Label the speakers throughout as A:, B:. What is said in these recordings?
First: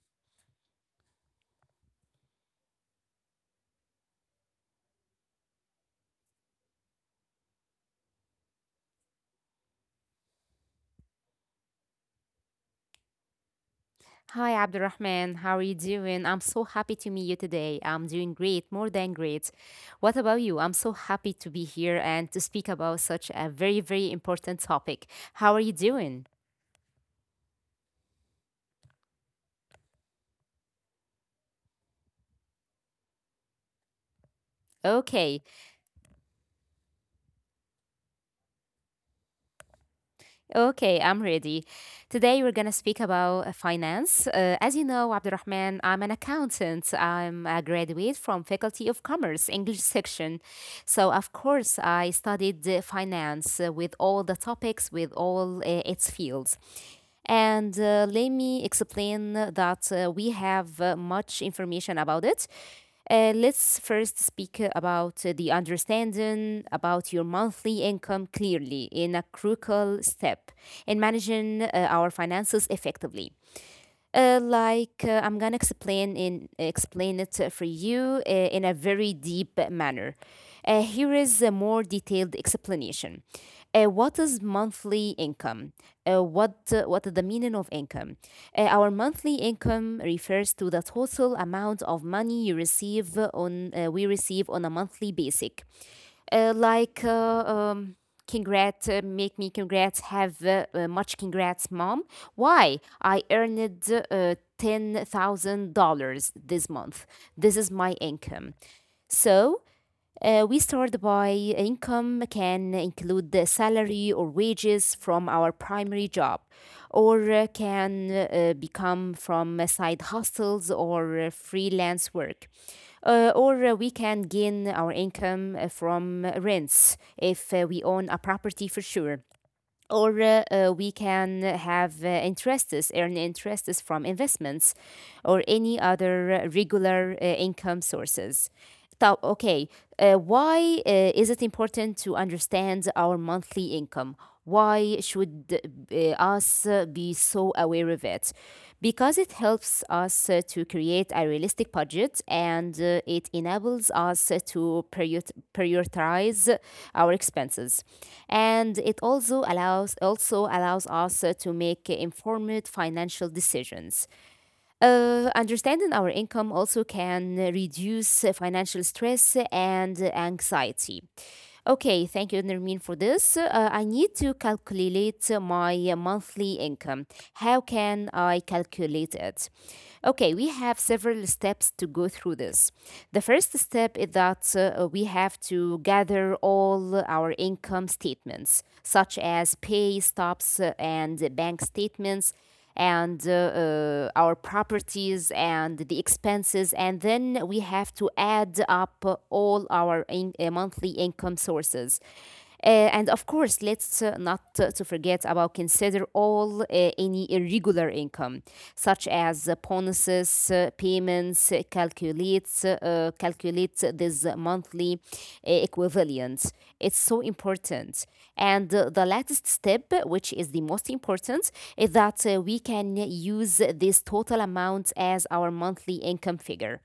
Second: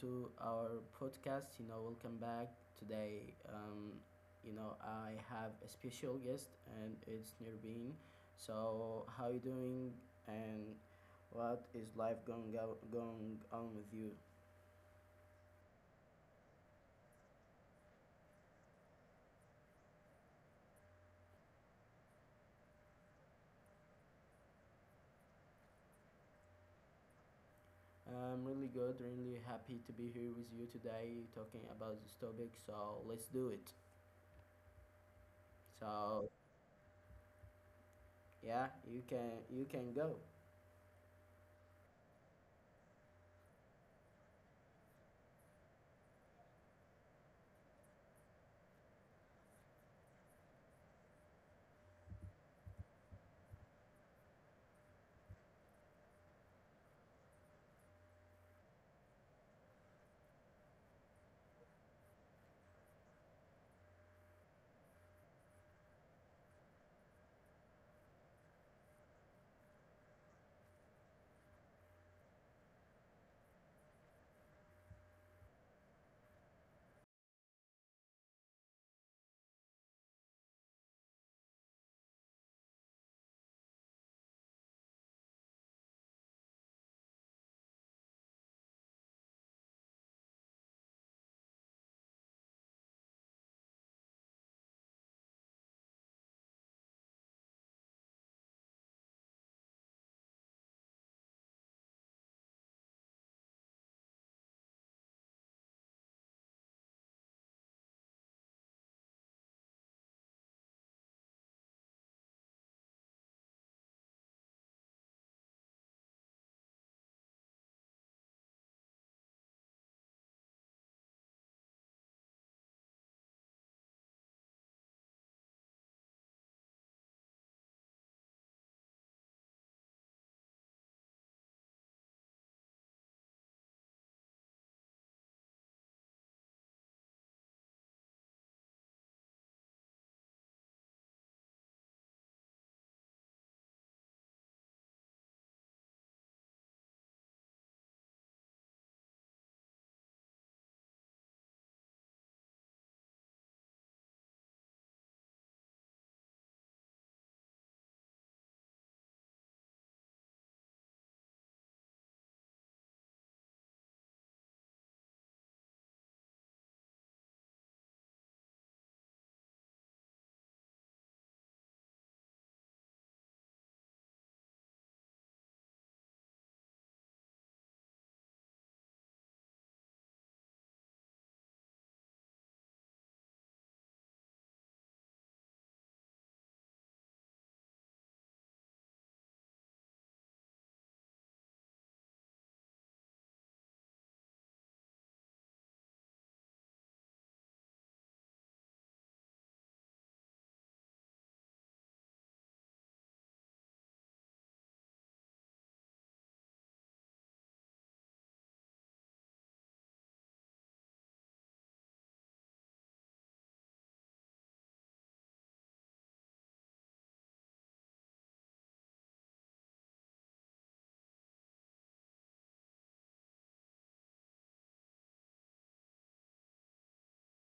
A: to our podcast. You know, welcome back today. You know, I have a special guest, and it's Nirbin. So, how you doing? And what is life going going on with you?
B: Hi, Abdurrahman. How are you doing? I'm so happy to meet you today. I'm doing great, more than great. What about you? I'm so happy to be here and to speak about such a very, very important topic. How are you doing?
A: I'm really good. Really happy to be here with you today, talking about this topic. So, let's do it.
B: Okay,
A: So, yeah, you can go.
B: okay, I'm ready. Today we're gonna speak about finance. As you know, Abdurrahman, I'm an accountant. I'm a graduate from Faculty of Commerce, English section. So of course, I studied finance with all the topics, with all its fields. And let me explain that we have much information about it. Let's first speak about the understanding about your monthly income clearly in a crucial step in managing our finances effectively. I'm gonna explain it for you in a very deep manner. Here is a more detailed explanation. What is monthly income? What is the meaning of income? Our monthly income refers to the total amount of money you receive on we receive on a monthly basic. Uh, like uh, um, Congrats, make me congrats, have much congrats, mom. Why? I earned $10,000 this month. This is my income. So we start by income can include the salary or wages from our primary job, or can become from side hustles or freelance work. Or we can gain our income from rents if we own a property for sure. Or We can have interests, earn interests from investments or any other regular income sources. So, okay, why is it important to understand our monthly income? Why should uh, us be so aware of it? Because it helps us to create a realistic budget, and it enables us to prioritize our expenses. And it also allows us to make informed financial decisions. Understanding our income also can reduce financial stress and anxiety. Okay, thank you, Nermin, for this. I need to calculate my monthly income. How can I calculate it? Okay, we have several steps to go through this. The first step is that we have to gather all our income statements, such as pay stubs and bank statements and our properties and the expenses, and then we have to add up all monthly income sources, uh, and of course, let's not to forget about consider all any irregular income, such as bonuses, payments, calculate this monthly equivalent. It's so important. And the latest step, which is the most important, is that we can use this total amount as our monthly income figure.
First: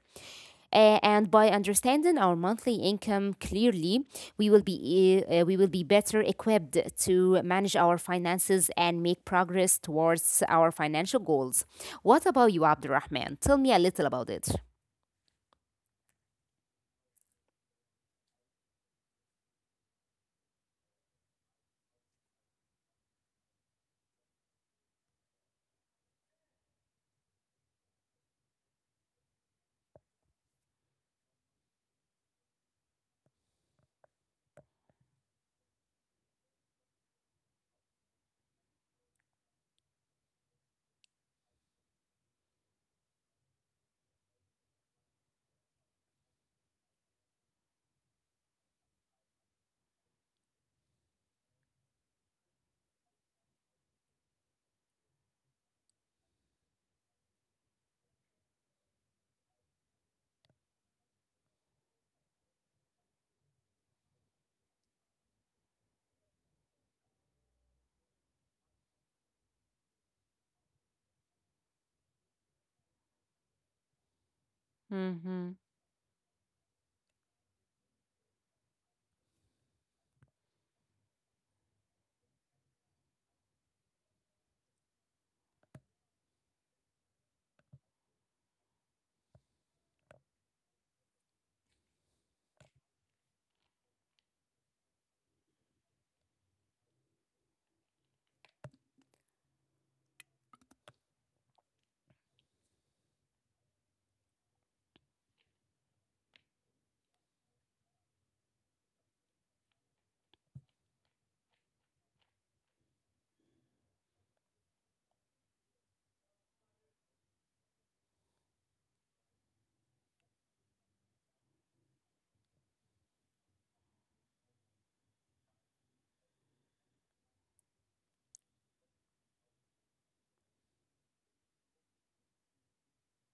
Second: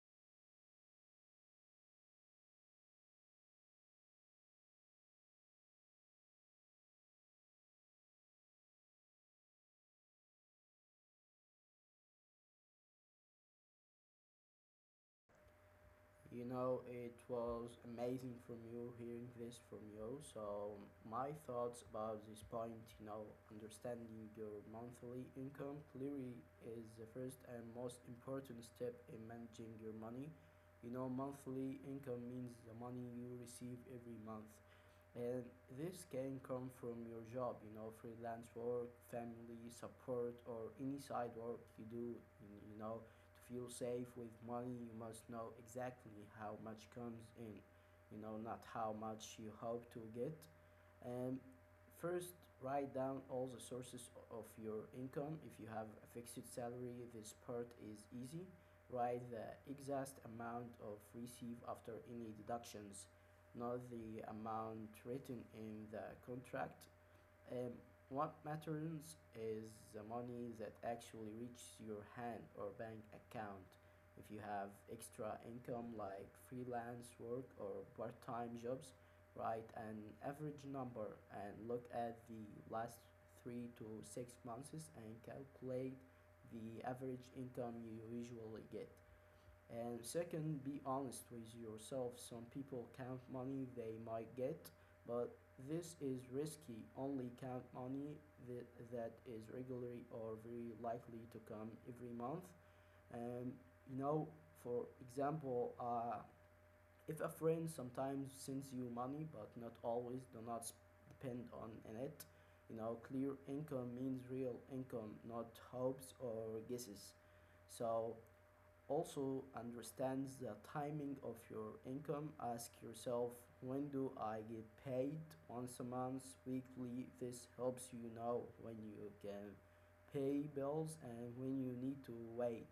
B: And by understanding our monthly income clearly, we will be better equipped to manage our finances and make progress towards our financial goals. What about you, Abdurrahman? Tell me a little about it.
A: You know, it was amazing from you hearing this from you. So, my thoughts about this point, you know, understanding your monthly income clearly is the first and most important step in managing your money. You know, monthly income means the money you receive every month. And this can come from your job, you know, freelance work, family support, or any side work you do. You know, to feel safe with money, you must know exactly how much comes in, you know, not how much you hope to get. Um, First, write down all the sources of your income. If you have a fixed salary, this part is easy. Write the exact amount of receive after any deductions, not the amount written in the contract. Um, what matters is the money that actually reaches your hand or bank account. If you have extra
B: Mm-hmm.
A: income like freelance work or part time jobs, write an average number and look at the last three to six months and calculate the average income you usually get. And second, be honest with yourself. Some people count money they might get, but this is risky. Only count money that, that is regularly or very likely to come every month. And you know, for example, if a friend sometimes sends you money, but not always, do not depend on it. You know, clear income means real income, not hopes or guesses. So also understands the timing of your income, ask yourself, when do I get paid? Once a month, weekly? This helps you know when you can pay bills and when you need to wait.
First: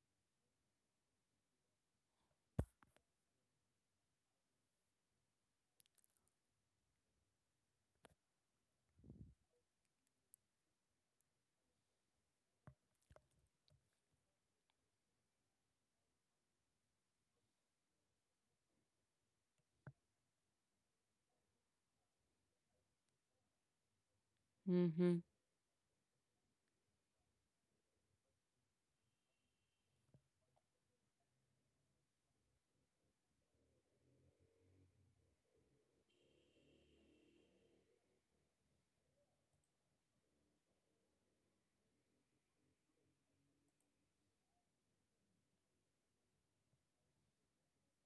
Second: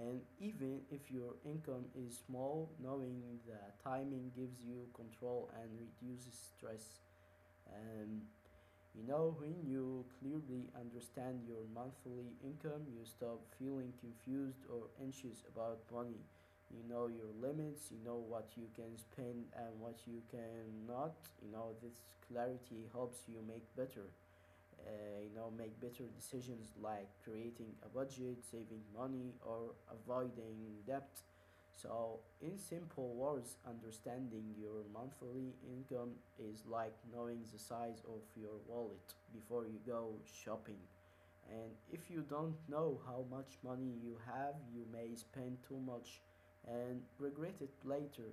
A: And even if your income is small, knowing the timing gives you control and reduces stress. And you know, when you clearly understand your monthly income, you stop feeling confused or anxious about money. You know your limits, you know what you can spend and what you cannot. You know, this clarity helps you make better you
B: Mm-hmm.
A: know, make better decisions like creating a budget, saving money, or avoiding debt. So in simple words, understanding your monthly income is like knowing the size of your wallet before you go shopping. And if you don't know how much money you have, you may spend too much and regret it later.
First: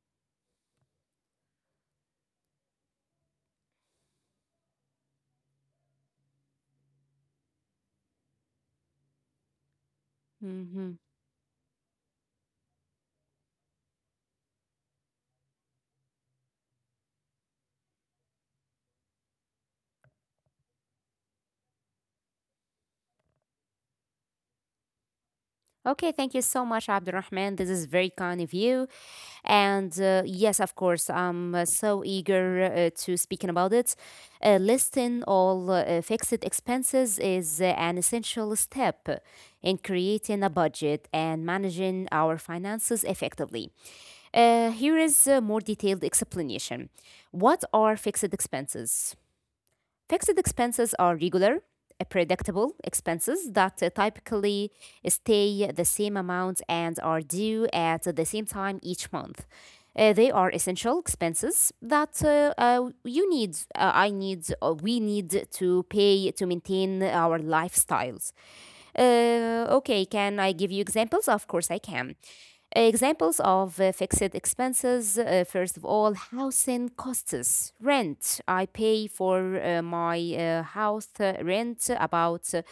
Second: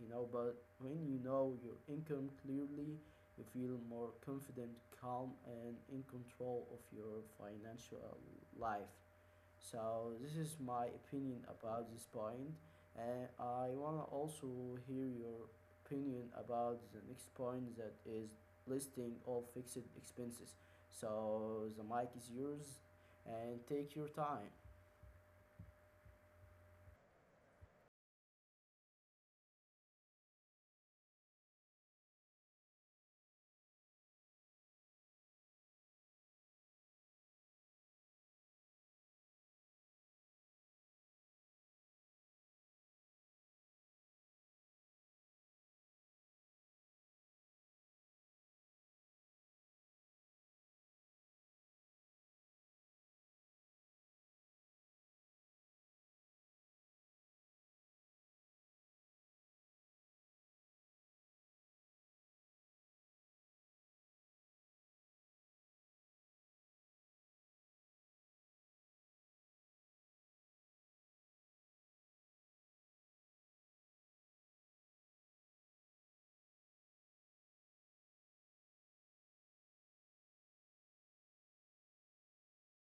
A: You know, but when you know your income clearly, you feel more confident, calm, and in control of your financial life. So this is my
B: Mm-hmm.
A: opinion about this point, and I wanna also hear your opinion about the next point, that is listing all fixed expenses. So the mic is yours, and take your time.
B: Okay, thank you so much, Abdurrahman. This is very kind of you. And yes, of course, I'm so eager to speaking about it. Listing all fixed expenses is an essential step in creating a budget and managing our finances effectively. Here is a more detailed explanation. What are fixed expenses? Fixed expenses are regular, predictable expenses that typically stay the same amount and are due at the same time each month. They are essential expenses that you need, I need, we need to pay to maintain our lifestyles. Okay, can I give you examples? Of course, I can. Examples of fixed expenses. First of all, housing costs, rent. I pay for my house rent about uh,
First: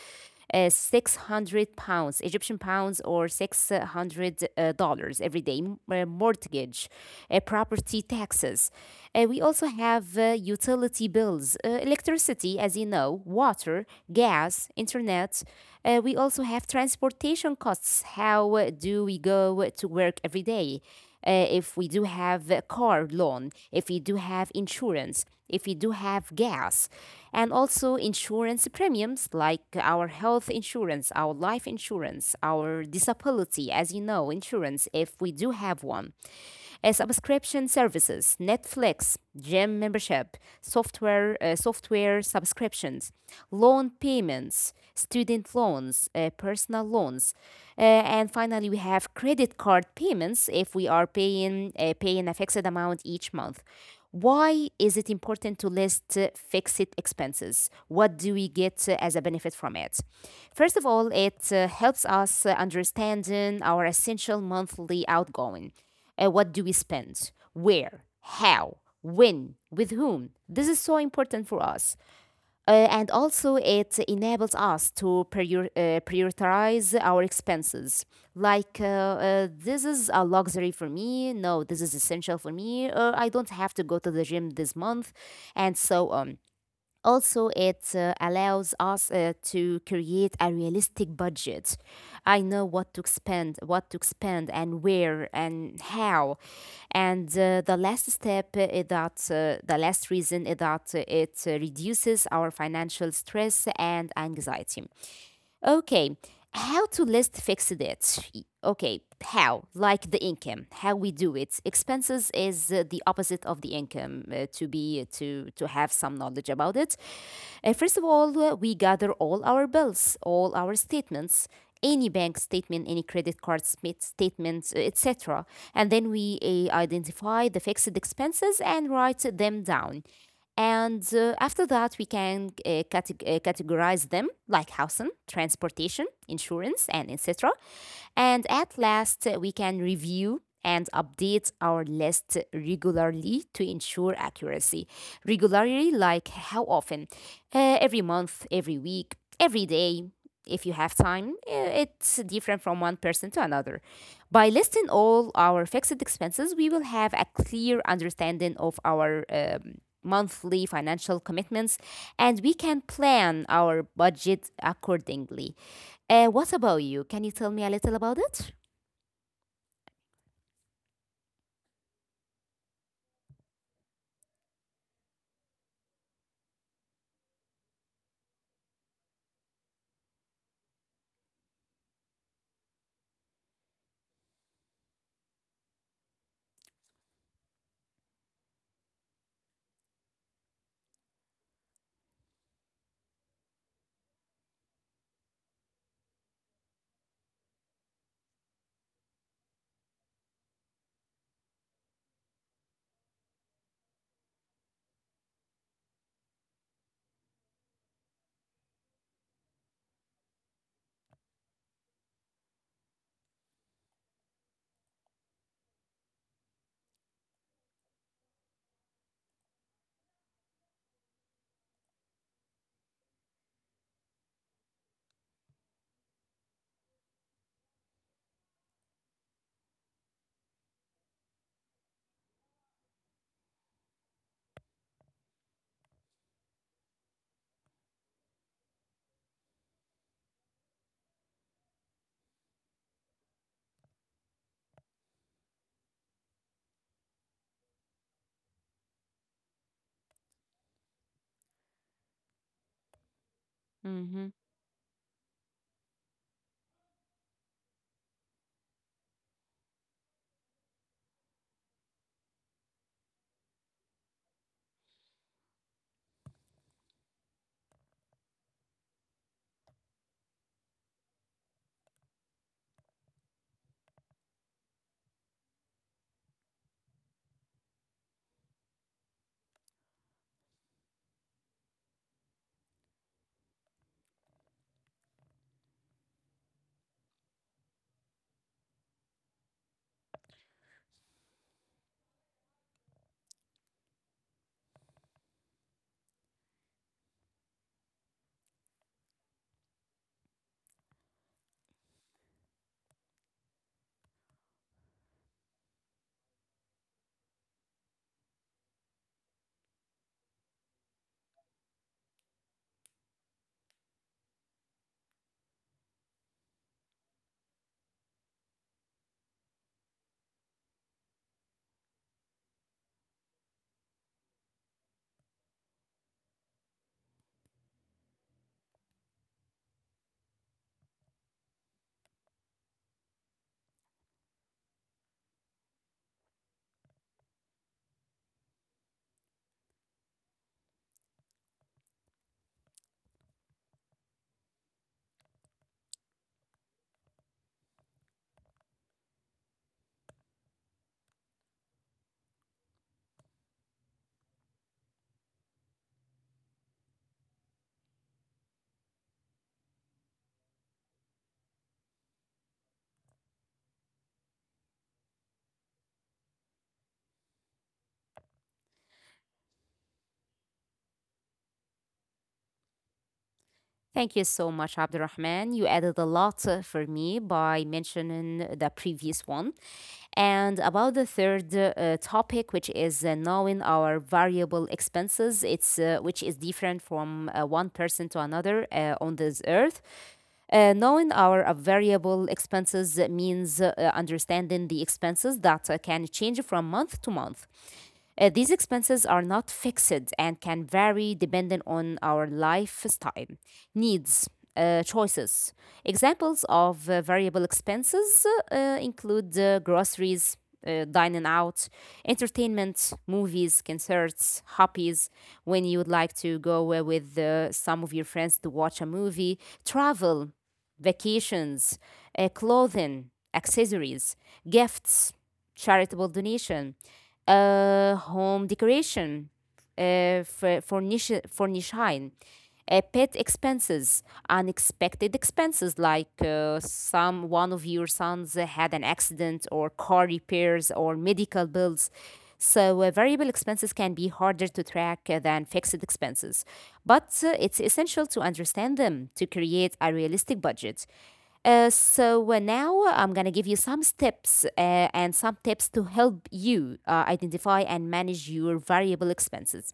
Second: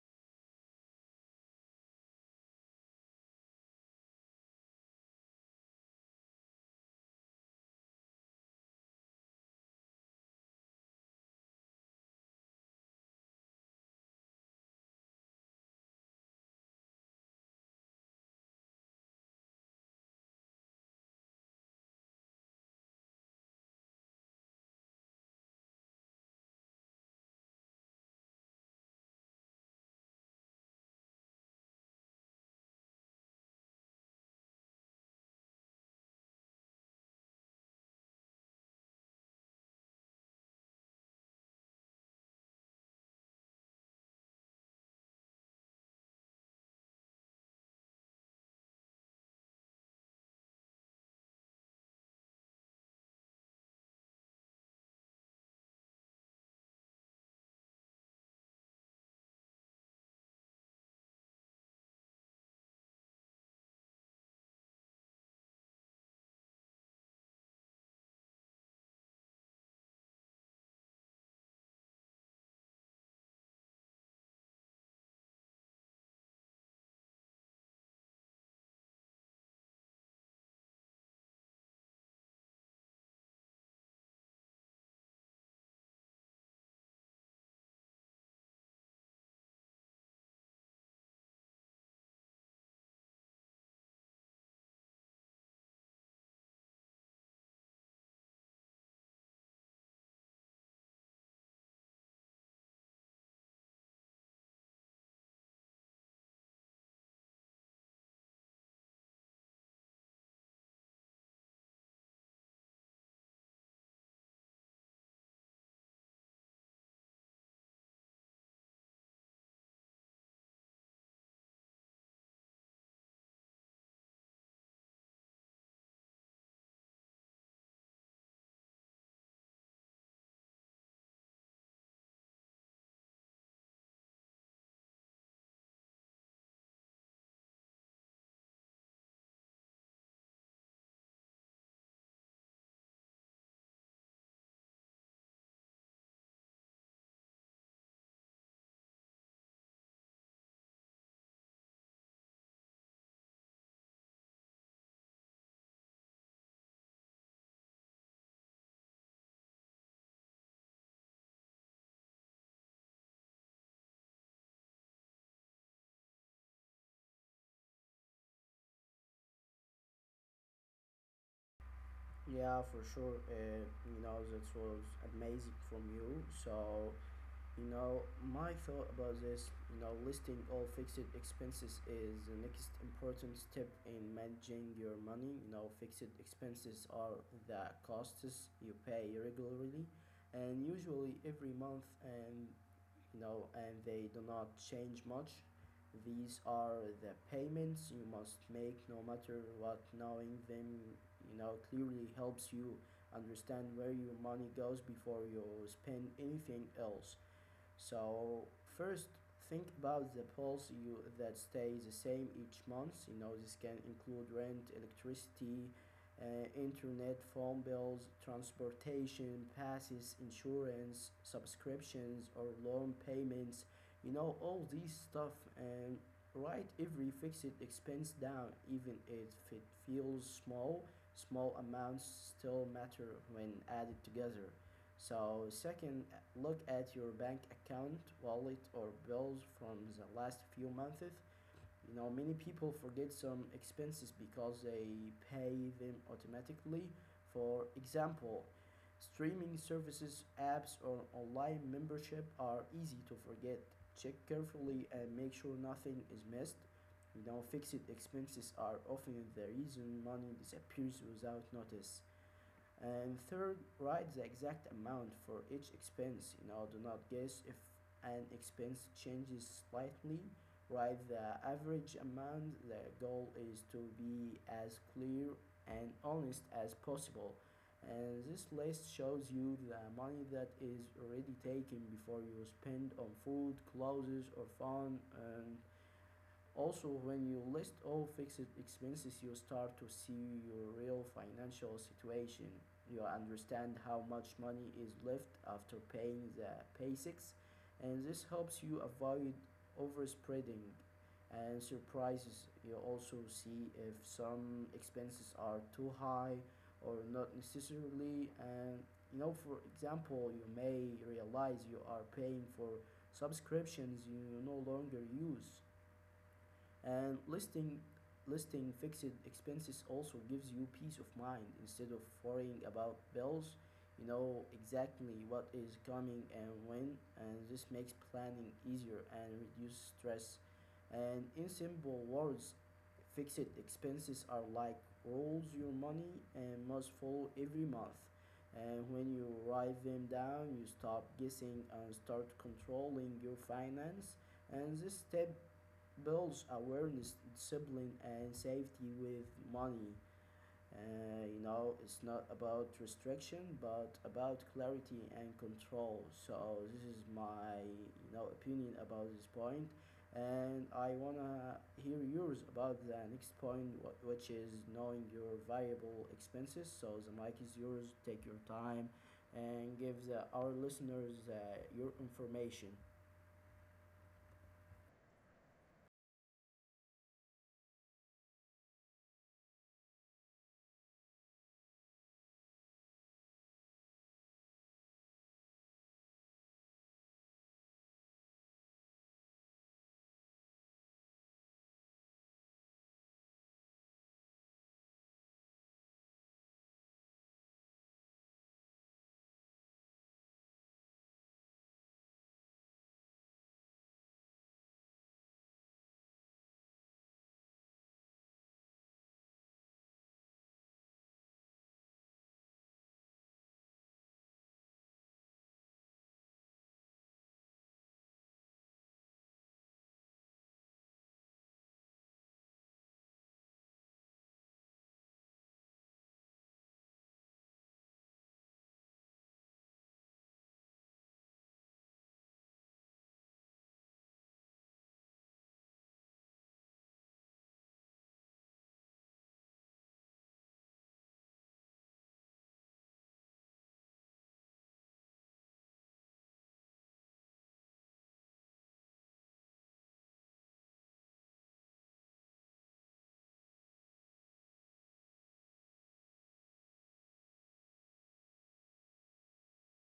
B: uh, 600 pounds, Egyptian pounds, or 600 dollars every day. Mortgage, property taxes. We also have utility bills, electricity, as you know, water, gas, internet. We also have transportation costs. How do we go to work every day? If we do have a car loan, if we do have insurance, if we do have gas, and also insurance premiums like our health insurance, our life insurance, our disability, as you know, insurance, if we do have one, subscription services, Netflix, gym membership, software, software subscriptions, loan payments, student loans, personal loans, and finally we have credit card payments if we are paying paying a fixed amount each month. Why is it important to list fixed expenses? What do we get as a benefit from it? First of all, it helps us understanding our essential monthly outgoing. What do we spend? Where? How? When? With whom? This is so important for us. And also, it enables us to prioritize our expenses. Like, this is a luxury for me. No, this is essential for me. I don't have to go to the gym this month, and so on. Also, it allows us to create a realistic budget. I know what to spend, and where and how. And the last step is that the last reason is that it reduces our financial stress and anxiety. Okay, how to list fixed it? Okay, how? Like the income, how we do it. Expenses is the opposite of the income. To have some knowledge about it. First of all, we gather all our bills, all our statements, any bank statement, any credit card statements, etc. And then we identify the fixed expenses and write them down. And after that, we can categorize them like housing, transportation, insurance, and etc. And at last, we can review and update our list regularly to ensure accuracy. Regularly, like how often? Every month, every week, every day. If you have time, it's different from one person to another. By listing all our fixed expenses, we will have a clear understanding of our monthly financial commitments, and we can plan our budget accordingly. What about you? Can you tell me a little about it?
A: Yeah, for sure. You know, that was amazing from you. So you know, my thought about this, you know, listing all fixed expenses is the next important step in managing your money. You know, fixed expenses are the costs you pay regularly and usually every month, and you know, and they do not change much. These are the payments you must make no matter what. Knowing them, you know, clearly helps you understand where your money goes before you spend anything else. So first, think about the bills you that stay the same each month. You know, this can include rent, electricity, internet, phone bills, transportation, passes, insurance, subscriptions, or loan payments. You know all these stuff, and write every fixed expense down, even if it feels small. Small amounts still matter when added together. So second, look at your bank account, wallet, or bills from the last few months. You know, many people forget some expenses because they pay them automatically. For example, streaming services, apps, or online membership are easy to forget. Check
B: Mhm.
A: carefully and make sure nothing is missed. You know, fixed expenses are often the reason money disappears without notice. And third, write the exact amount for each expense. You know, do not guess if an expense changes slightly. Write the average amount. The goal is to be as clear and honest as possible. And this list shows you the money that is already taken before you spend on food, clothes, or fun. And also, when you list all fixed expenses, you start to see your real financial situation. You understand how much money is left after paying the basics, and this helps you avoid overspreading and surprises. You also see if some expenses are too high or not necessarily. And you know, for example, you may realize you are paying for subscriptions you no longer use. And listing fixed expenses also gives you peace of mind instead of worrying about bills. You know exactly what is coming and when, and this makes planning easier and reduce stress. And in simple words, fixed expenses are like rolls your money and must follow every month. And when you write them down, you stop guessing and start controlling your finance. And this step builds awareness, discipline, and safety with money. You know, it's not about restriction, but about clarity and control. So this is my you know opinion about this point, and I wanna hear yours about the next point, which is knowing your variable expenses. So the mic is yours. Take your time, and give the, our listeners your information.
B: Thank you so much, Abdurrahman. You added a lot for me by mentioning the previous one. And about the third topic, which is knowing our variable expenses, it's which is different from one person to another on this earth. Knowing our variable expenses means understanding the expenses that can change from month to month. These expenses are not fixed and can vary depending on our lifestyle, needs, choices. Examples of variable expenses include groceries, dining out, entertainment, movies, concerts, hobbies, when you would like to go with some of your friends to watch a movie, travel, vacations, clothing, accessories, gifts, charitable donation, home decoration, furnishing, pet expenses, unexpected expenses like some one of your sons had an accident, or car repairs, or medical bills. So variable expenses can be harder to track than fixed expenses, but it's essential to understand them to create a realistic budget. Now I'm gonna give you some steps and some tips to help you identify and manage your variable expenses.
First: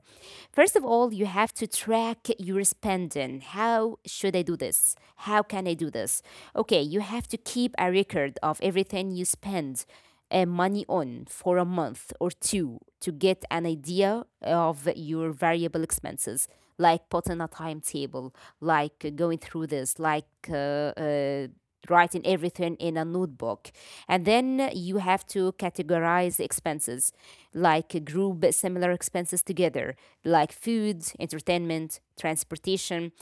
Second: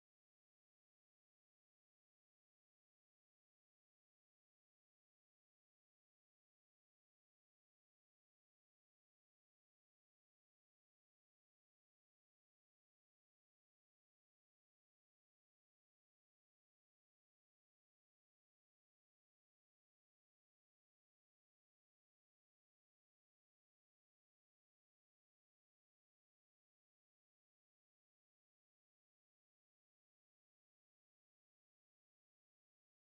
B: First of all, you have to track your spending. How should I do this? How can I do this? Okay, you have to keep a record of everything you spend money on for a month or two to get an idea of your variable expenses, like putting a timetable, like going through this, like uh, writing everything in a notebook, and then you have to categorize expenses like group similar expenses together like food, entertainment, transportation.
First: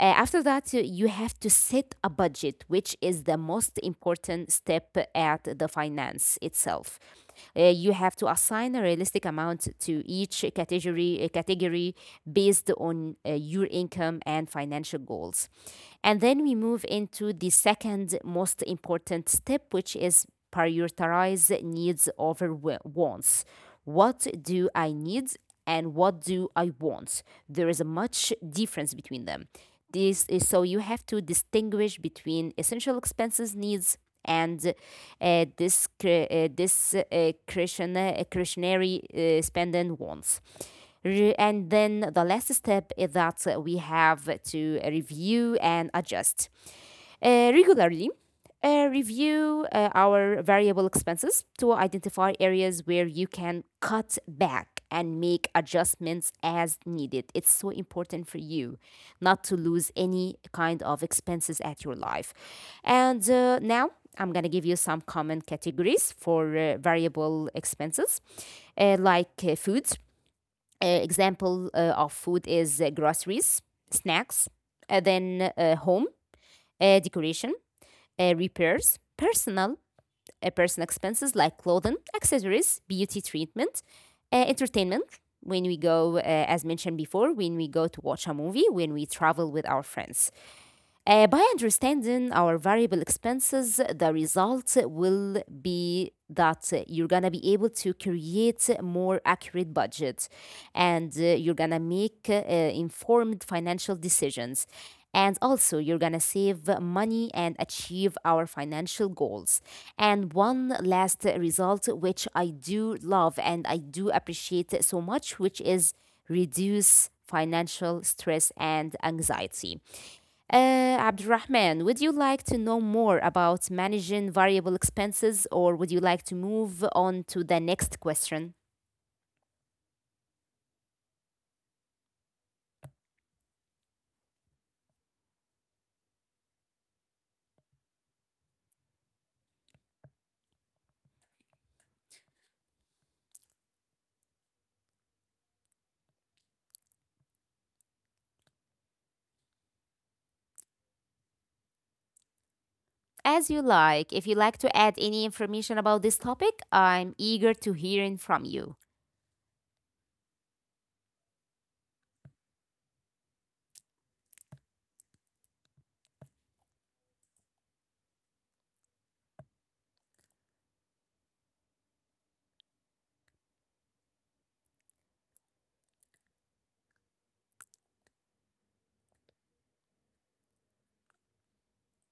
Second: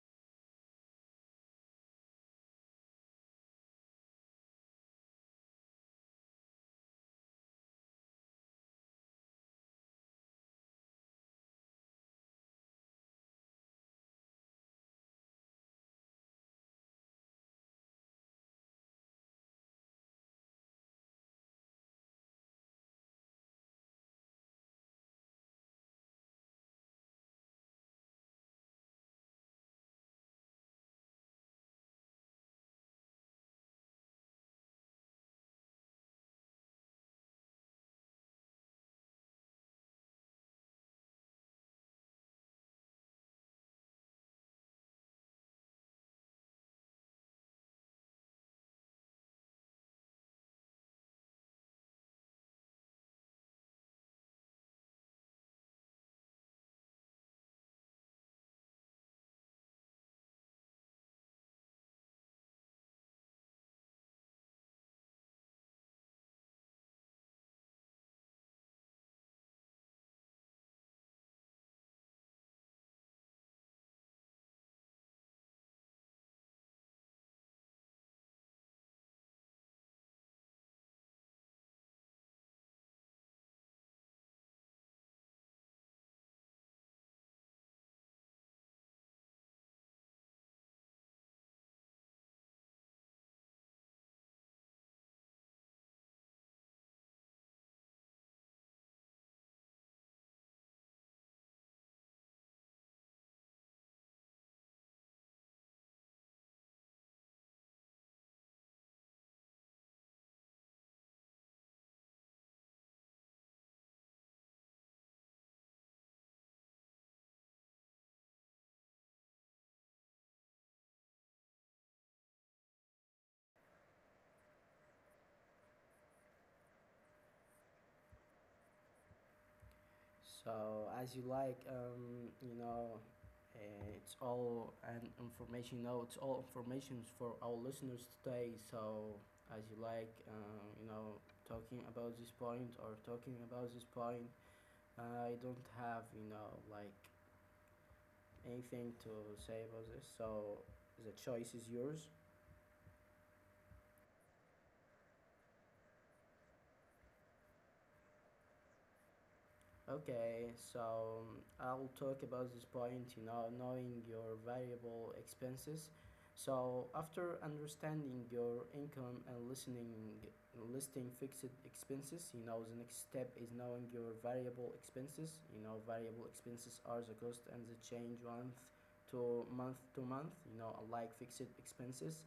B: Uh, after that, you have to set a budget, which is the most important step at the finance itself. You have to assign a realistic amount to each category, category based on your income and financial goals. And then we move into the second most important step, which is prioritize needs over wants. What do I need and what do I want? There is a much difference between them. This is, so you have to distinguish between essential expenses needs and this this discretionary spending wants. And then the last step is that we have to review and adjust. Regularly, review our variable expenses to identify areas where you can cut back and make adjustments as needed. It's so important for you not to lose any kind of expenses at your life. And now, I'm going to give you some common categories for variable expenses, like food. Example of food is groceries, snacks, then home, decoration, repairs, personal expenses like clothing, accessories, beauty treatment, entertainment. When we go, uh, as mentioned before, when we go to watch a movie, when we travel with our friends. By understanding our variable expenses, the result will be that you're gonna be able to create a more accurate budget, and you're gonna make informed financial decisions. And also, you're gonna save money and achieve our financial goals. And one last result, which I do love and I do appreciate so much, which is reduce financial stress and anxiety. Abdurrahman, would you like to know more about managing variable expenses or would you like to move on to the next question?
A: So as you like, you know, it's all an information. You know, it's all information for our listeners today. So as you like, you know, talking about this point or talking about this point, I don't have you know like anything to say about this. So the choice is yours.
B: As you like. If you like to add any information about this topic, I'm eager to hearing from you.
A: Okay, so I'll talk about this point, you know, knowing your variable expenses. So after understanding your income and listening listing fixed expenses, you know, the next step is knowing your variable expenses. You know, variable expenses are the cost and the change month to month, you know, unlike fixed expenses,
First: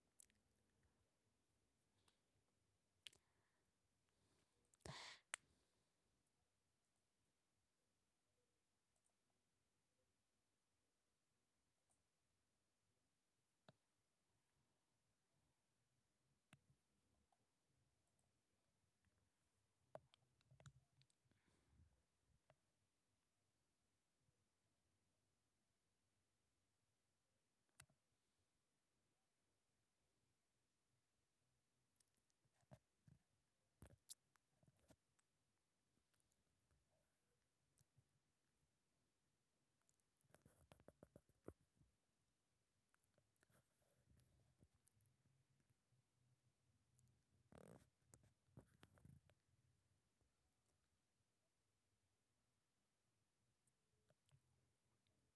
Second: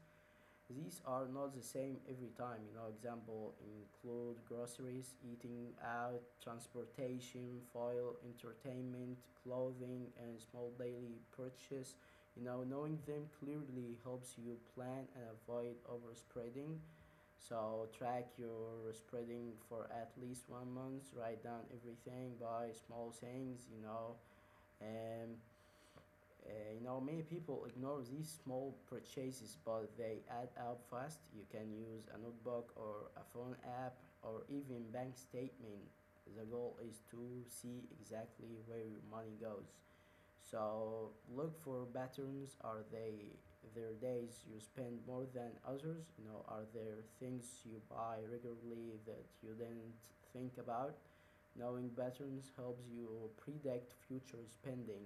A: these are not the same every time. You know, example include groceries, eating out, transportation, foil, entertainment, clothing, and small daily purchase. You know, knowing them clearly helps you plan and avoid overspreading. So track your spreading for at least one month, write down everything by small things. You know, and you know, many people ignore these small purchases, but they add up fast. You can use a notebook or a phone app or even bank statement. The goal is to see exactly where your money goes. So look for patterns. Are they there days you spend more than others? You know, are there things you buy regularly that you didn't think about? Knowing patterns helps you predict future spending.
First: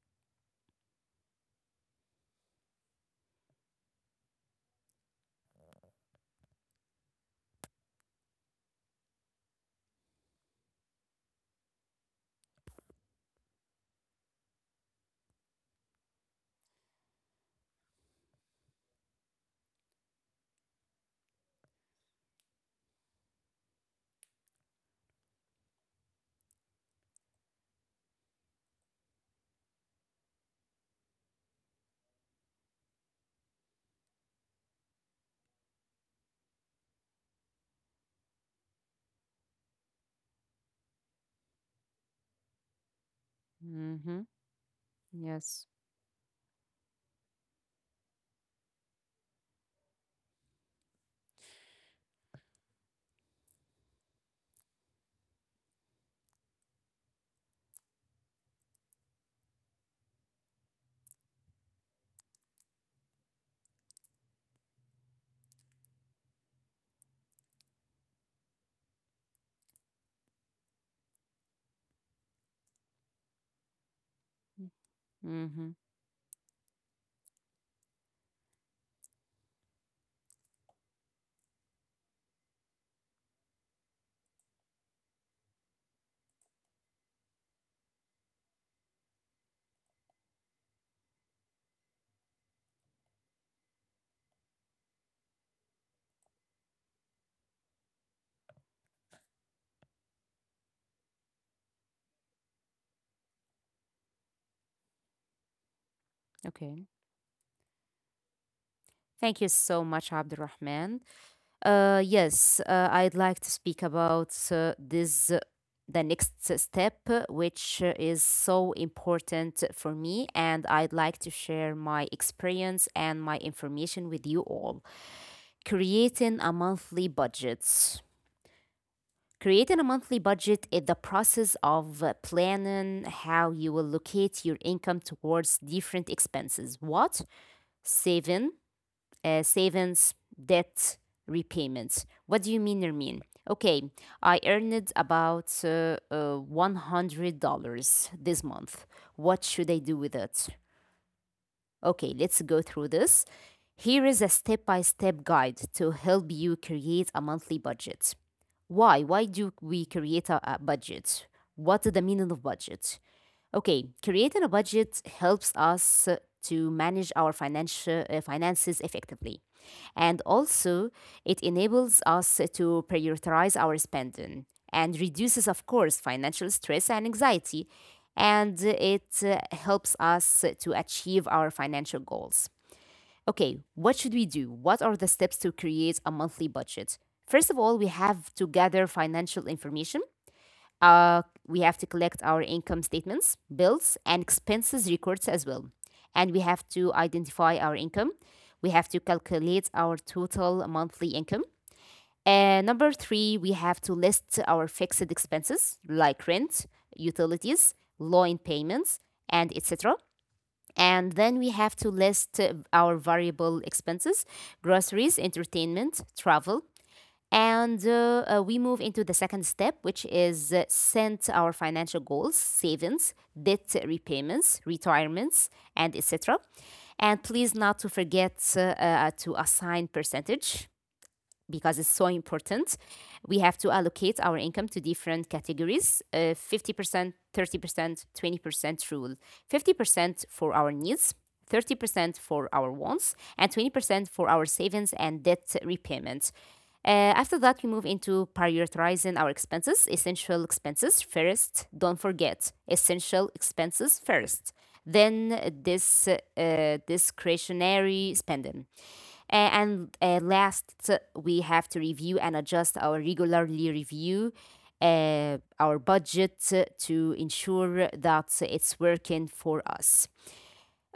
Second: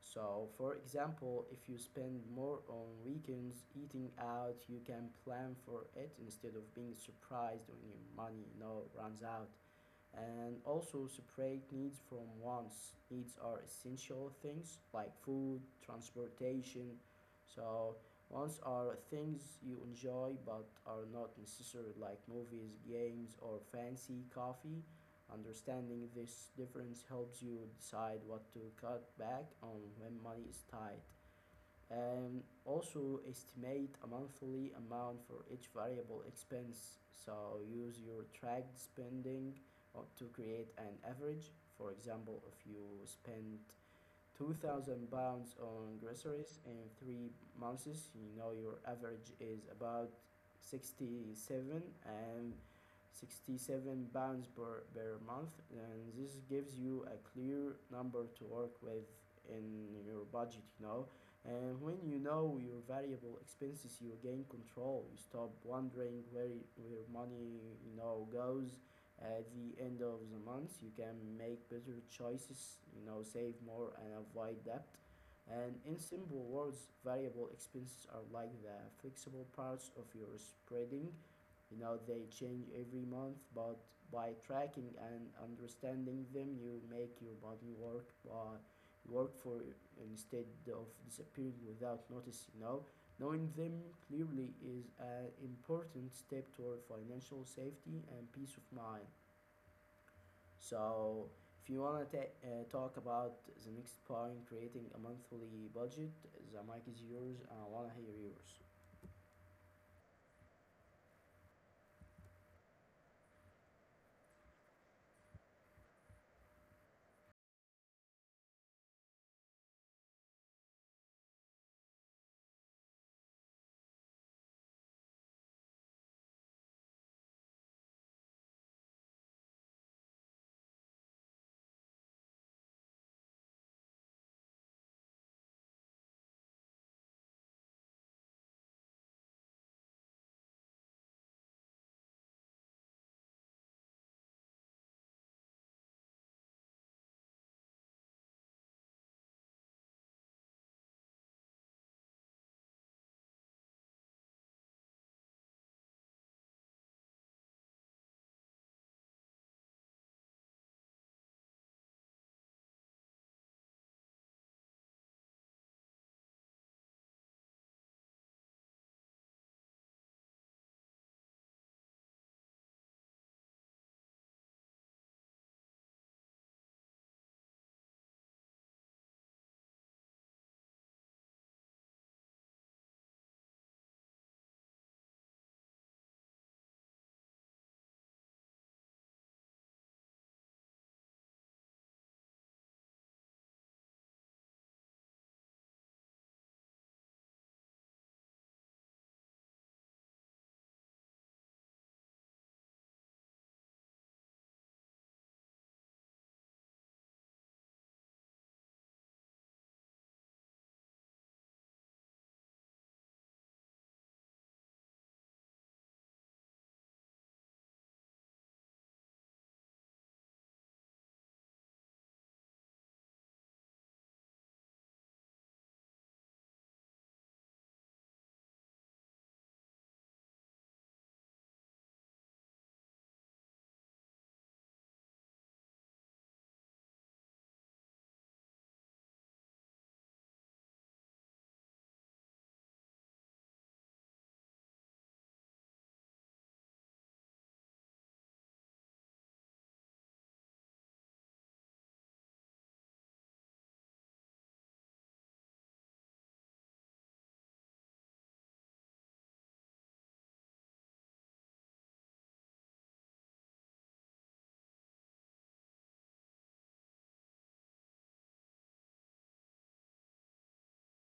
A: So, for example, if you spend more on weekends eating out, you can plan for it instead of being surprised when your money, you know, runs out. And also separate needs from wants. Needs are essential things like food, transportation, so wants are things you enjoy but are not necessary, like movies, games, or fancy coffee. Understanding this difference helps you decide what to cut back on when money is tight. And also estimate a monthly amount for each variable expense. So use your tracked spending to create an average. For example, if you spend
B: Hmm.
A: 2000 pounds on groceries in 3 months, you know your average is about 67 and 67 pounds per month, and this gives you a clear number to work with in your budget. You know, and when you know your variable expenses, you gain control. You stop wondering where your money, you know, goes at the end of the month. You can make better choices, you know, save more and avoid debt. And in simple words, variable expenses are like the flexible parts of your spreading. You know, they change every month, but by tracking and understanding them, you make your body work by work for instead of disappearing without notice. You know, knowing them clearly is an important step toward financial safety and peace of mind. So if you want to talk about the next point, creating a monthly budget, the mic is
B: Okay.
A: yours, and I want to hear yours.
B: Thank you so much, Abdurrahman. Yes, I'd like to speak about the next step, which is so important for me. And I'd like to share my experience and my information with you all. Creating a monthly budget. Creating a monthly budget is the process of planning how you will allocate your income towards different expenses. What? Saving, savings, debt repayments. What do you mean, Nermeen? Okay, I earned about $100 this month. What should I do with it? Okay, let's go through this. Here is a step by step guide to help you create a monthly budget. Why? Why do we create a budget? What is the meaning of budget? Okay, creating a budget helps us to manage our financial finances effectively. And also, it enables us to prioritize our spending and reduces, of course, financial stress and anxiety. And it helps us to achieve our financial goals. Okay, what should we do? What are the steps to create a monthly budget? First of all, we have to gather financial information. We have to collect our income statements, bills, and expenses records as well. And we have to identify our income. We have to calculate our total monthly income. And number three, we have to list our fixed expenses like rent, utilities, loan payments, and etc. And then we have to list our variable expenses, groceries, entertainment, travel, and we move into the second step, which is set our financial goals, savings, debt repayments, retirements, and etc. And please not to forget to assign percentage because it's so important. We have to allocate our income to different categories 50%, 30%, 20% rule. 50% for our needs, 30% for our wants, and 20% for our savings and debt repayment. After that, we move into prioritizing our expenses, essential expenses first. Don't forget, essential expenses first. Then this discretionary spending. A- and Last, we have to review and adjust our, regularly review our budget to ensure that it's working for us.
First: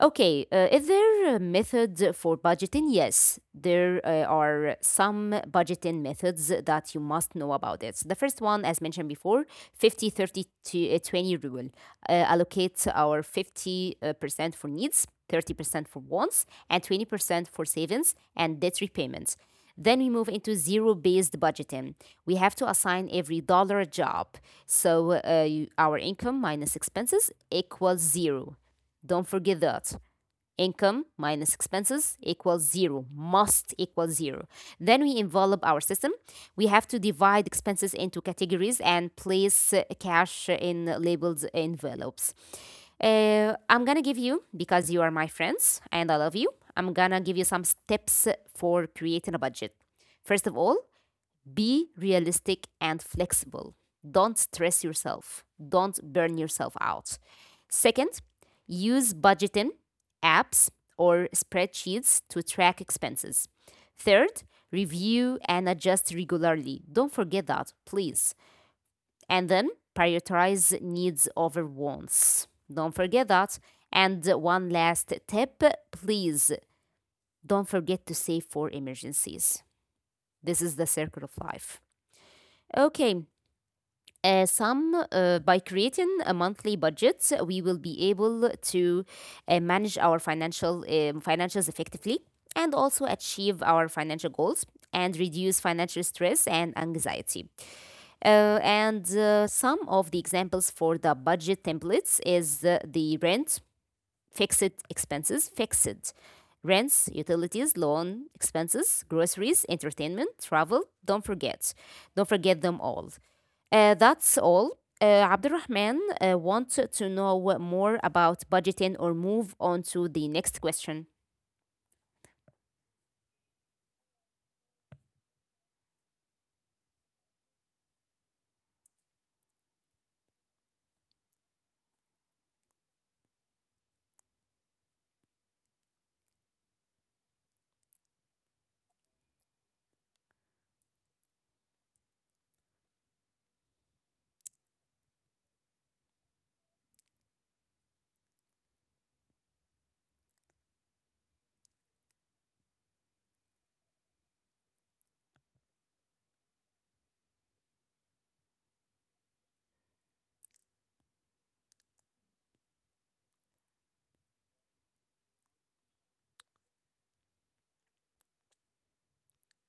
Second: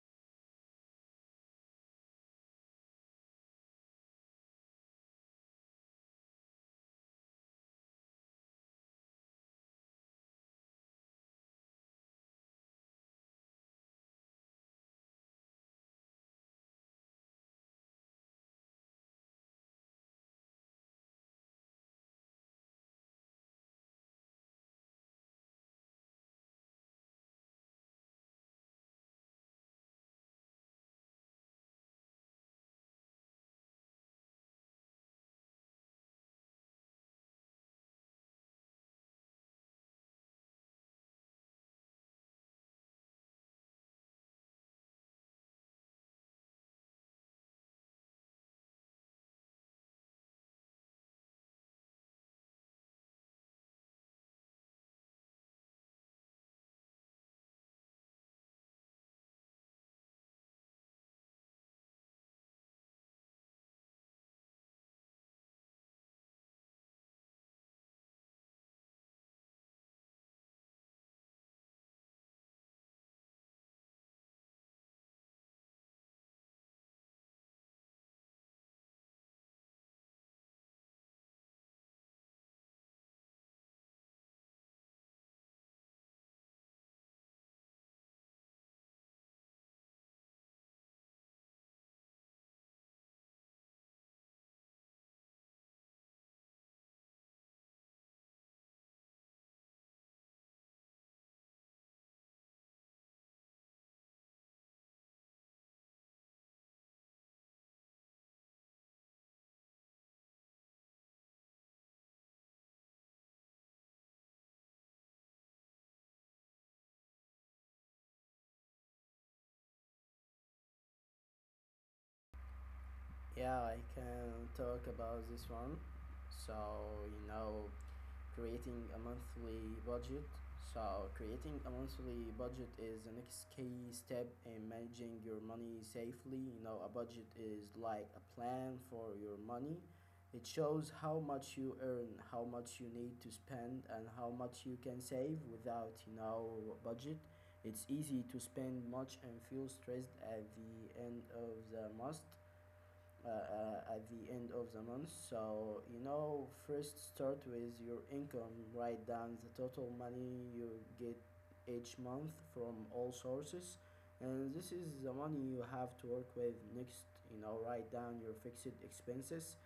B: Okay, is there a method for budgeting? Yes, there are some budgeting methods that you must know about it. The first one, as mentioned before, 50 30 20 rule. Allocate our 50% percent for needs, 30% for wants, and 20% for savings and debt repayments. Then we move into zero based budgeting. We have to assign every dollar a job. So our income minus expenses equals zero. Don't forget that. Income minus expenses equals zero, must equal zero. Then we envelop our system. We have to divide expenses into categories and place cash in labeled envelopes. I'm gonna give you, because you are my friends and I love you, I'm gonna give you some tips for creating a budget. First of all, be realistic and flexible. Don't stress yourself. Don't burn yourself out. Second, use budgeting apps or spreadsheets to track expenses. Third, review and adjust regularly. Don't forget that, please. And then prioritize needs over wants. Don't forget that. And one last tip, please don't forget to save for emergencies. This is the circle of life. Okay. Some By creating a monthly budget, we will be able to manage our financials effectively and also achieve our financial goals and reduce financial stress and anxiety. And Some of the examples for the budget templates is the rent, fixed expenses, fixed rents, utilities, loan expenses, groceries, entertainment, travel. Don't forget them all. That's all. Abdurrahman wanted to know more about budgeting or move on to the next question.
A: Yeah, I can talk about this one. So, you know, creating a monthly budget. So, creating a monthly budget is the next key step in managing your money safely. You know, a budget is like a plan for your money. It shows how much you earn, how much you need to spend, and how much you can save without, you know, budget. It's easy to spend much and feel stressed at the end of the month uh, at the end of the month. So, you know, first start with your income, write down the total money you get each month from all sources. And this is the money you have to work with next. You know, write down your fixed expenses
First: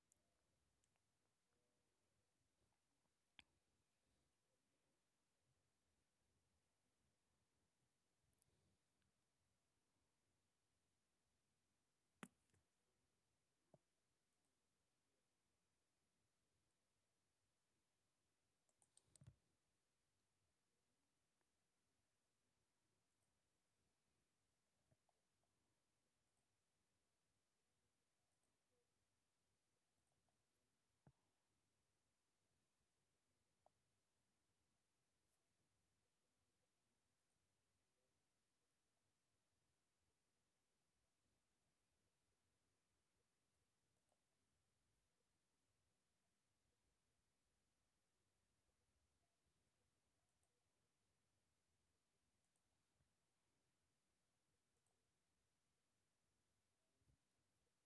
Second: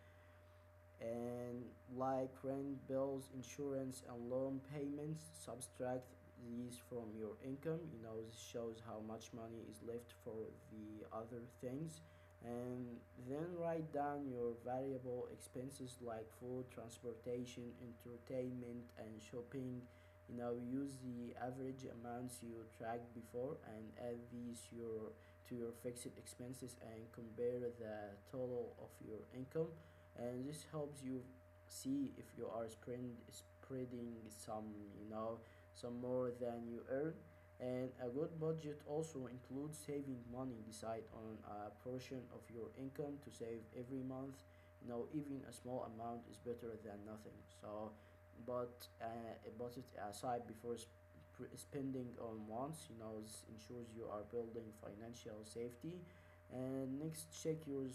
A: and like rent, bills, insurance, and loan payments, subtract these from your income. You know, this shows how much money is left for the other things. And then write down your variable expenses like food, transportation, entertainment, and shopping. You know, use the average amounts you tracked before and add these your to your fixed expenses and compare the total of your income, and this helps you see if you are spreading some, you know, some more than you earn. And a good budget also includes saving money. Decide on a portion of your income to save every month. You know, even a small amount is better than nothing. So but uh, but it aside before spending on wants, you know, this ensures you are building financial safety. And next check your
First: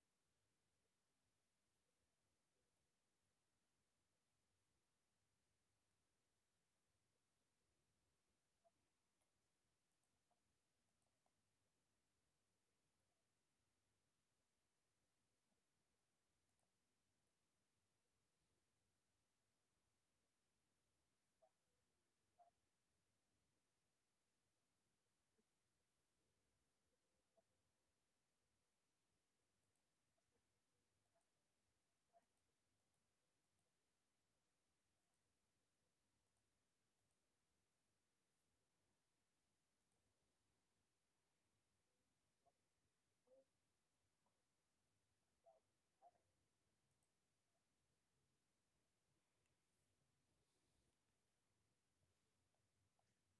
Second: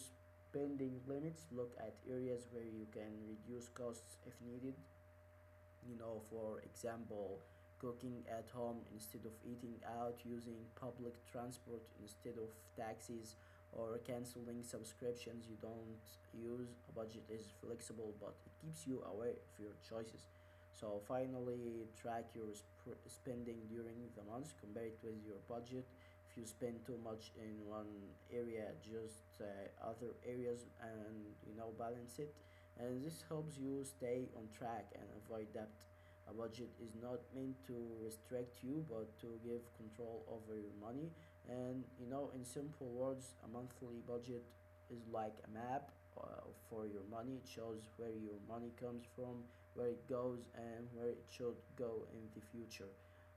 A: pending limits, look at areas where you can reduce costs if needed. You know, for example, cooking at home instead of eating out, using public transport instead of taxis, or canceling subscriptions you don't use. A budget is flexible, but it keeps you aware of your choices. So finally, track your spending during the month. Compare it with your budget. If you spend too much in one area, just other areas, and you know balance it, and this helps you stay on track and avoid debt. A budget is not meant to restrict you but to give control over your money. And you know, in simple words, a monthly budget is like a map for your money. It shows where your money comes from, where it goes, and where it should go in the future.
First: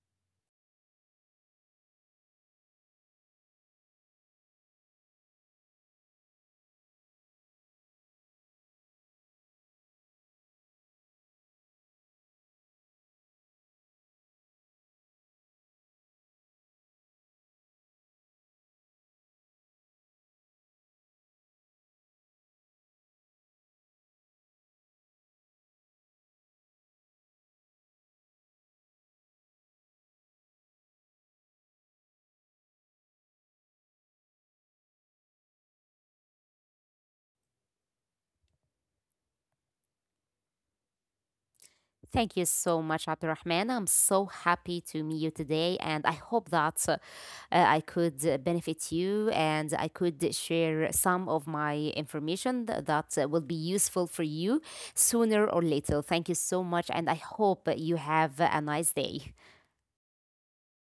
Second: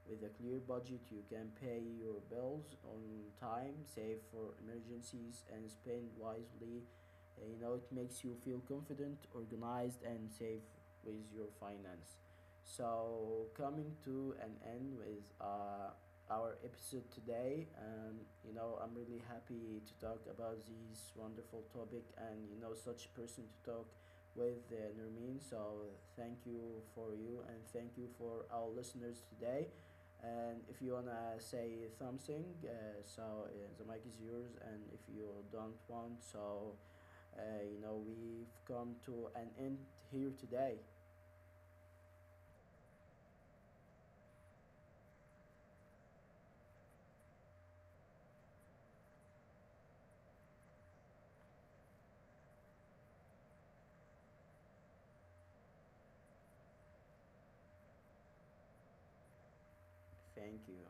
A: With a clear budget, you can pay your bills on time, save for emergencies, and spend wisely. You know, it makes you feel confident, organized, and safe with your finance. So coming to an end with our episode today, and you know I'm really happy to talk about this wonderful topic and you know such person to talk with Nurmin. So thank you for you and thank you for our listeners today. And if you wanna say something, so the mic is yours. And if you don't want, so uh, you know, we've come to an end here today.
B: Thank you so much, Abdurrahman. I'm so happy to meet you today, and I hope that I could benefit you and I could share some of my information that will be useful for you sooner or later. Thank you so much, and I hope you have a nice day.
A: Thank you.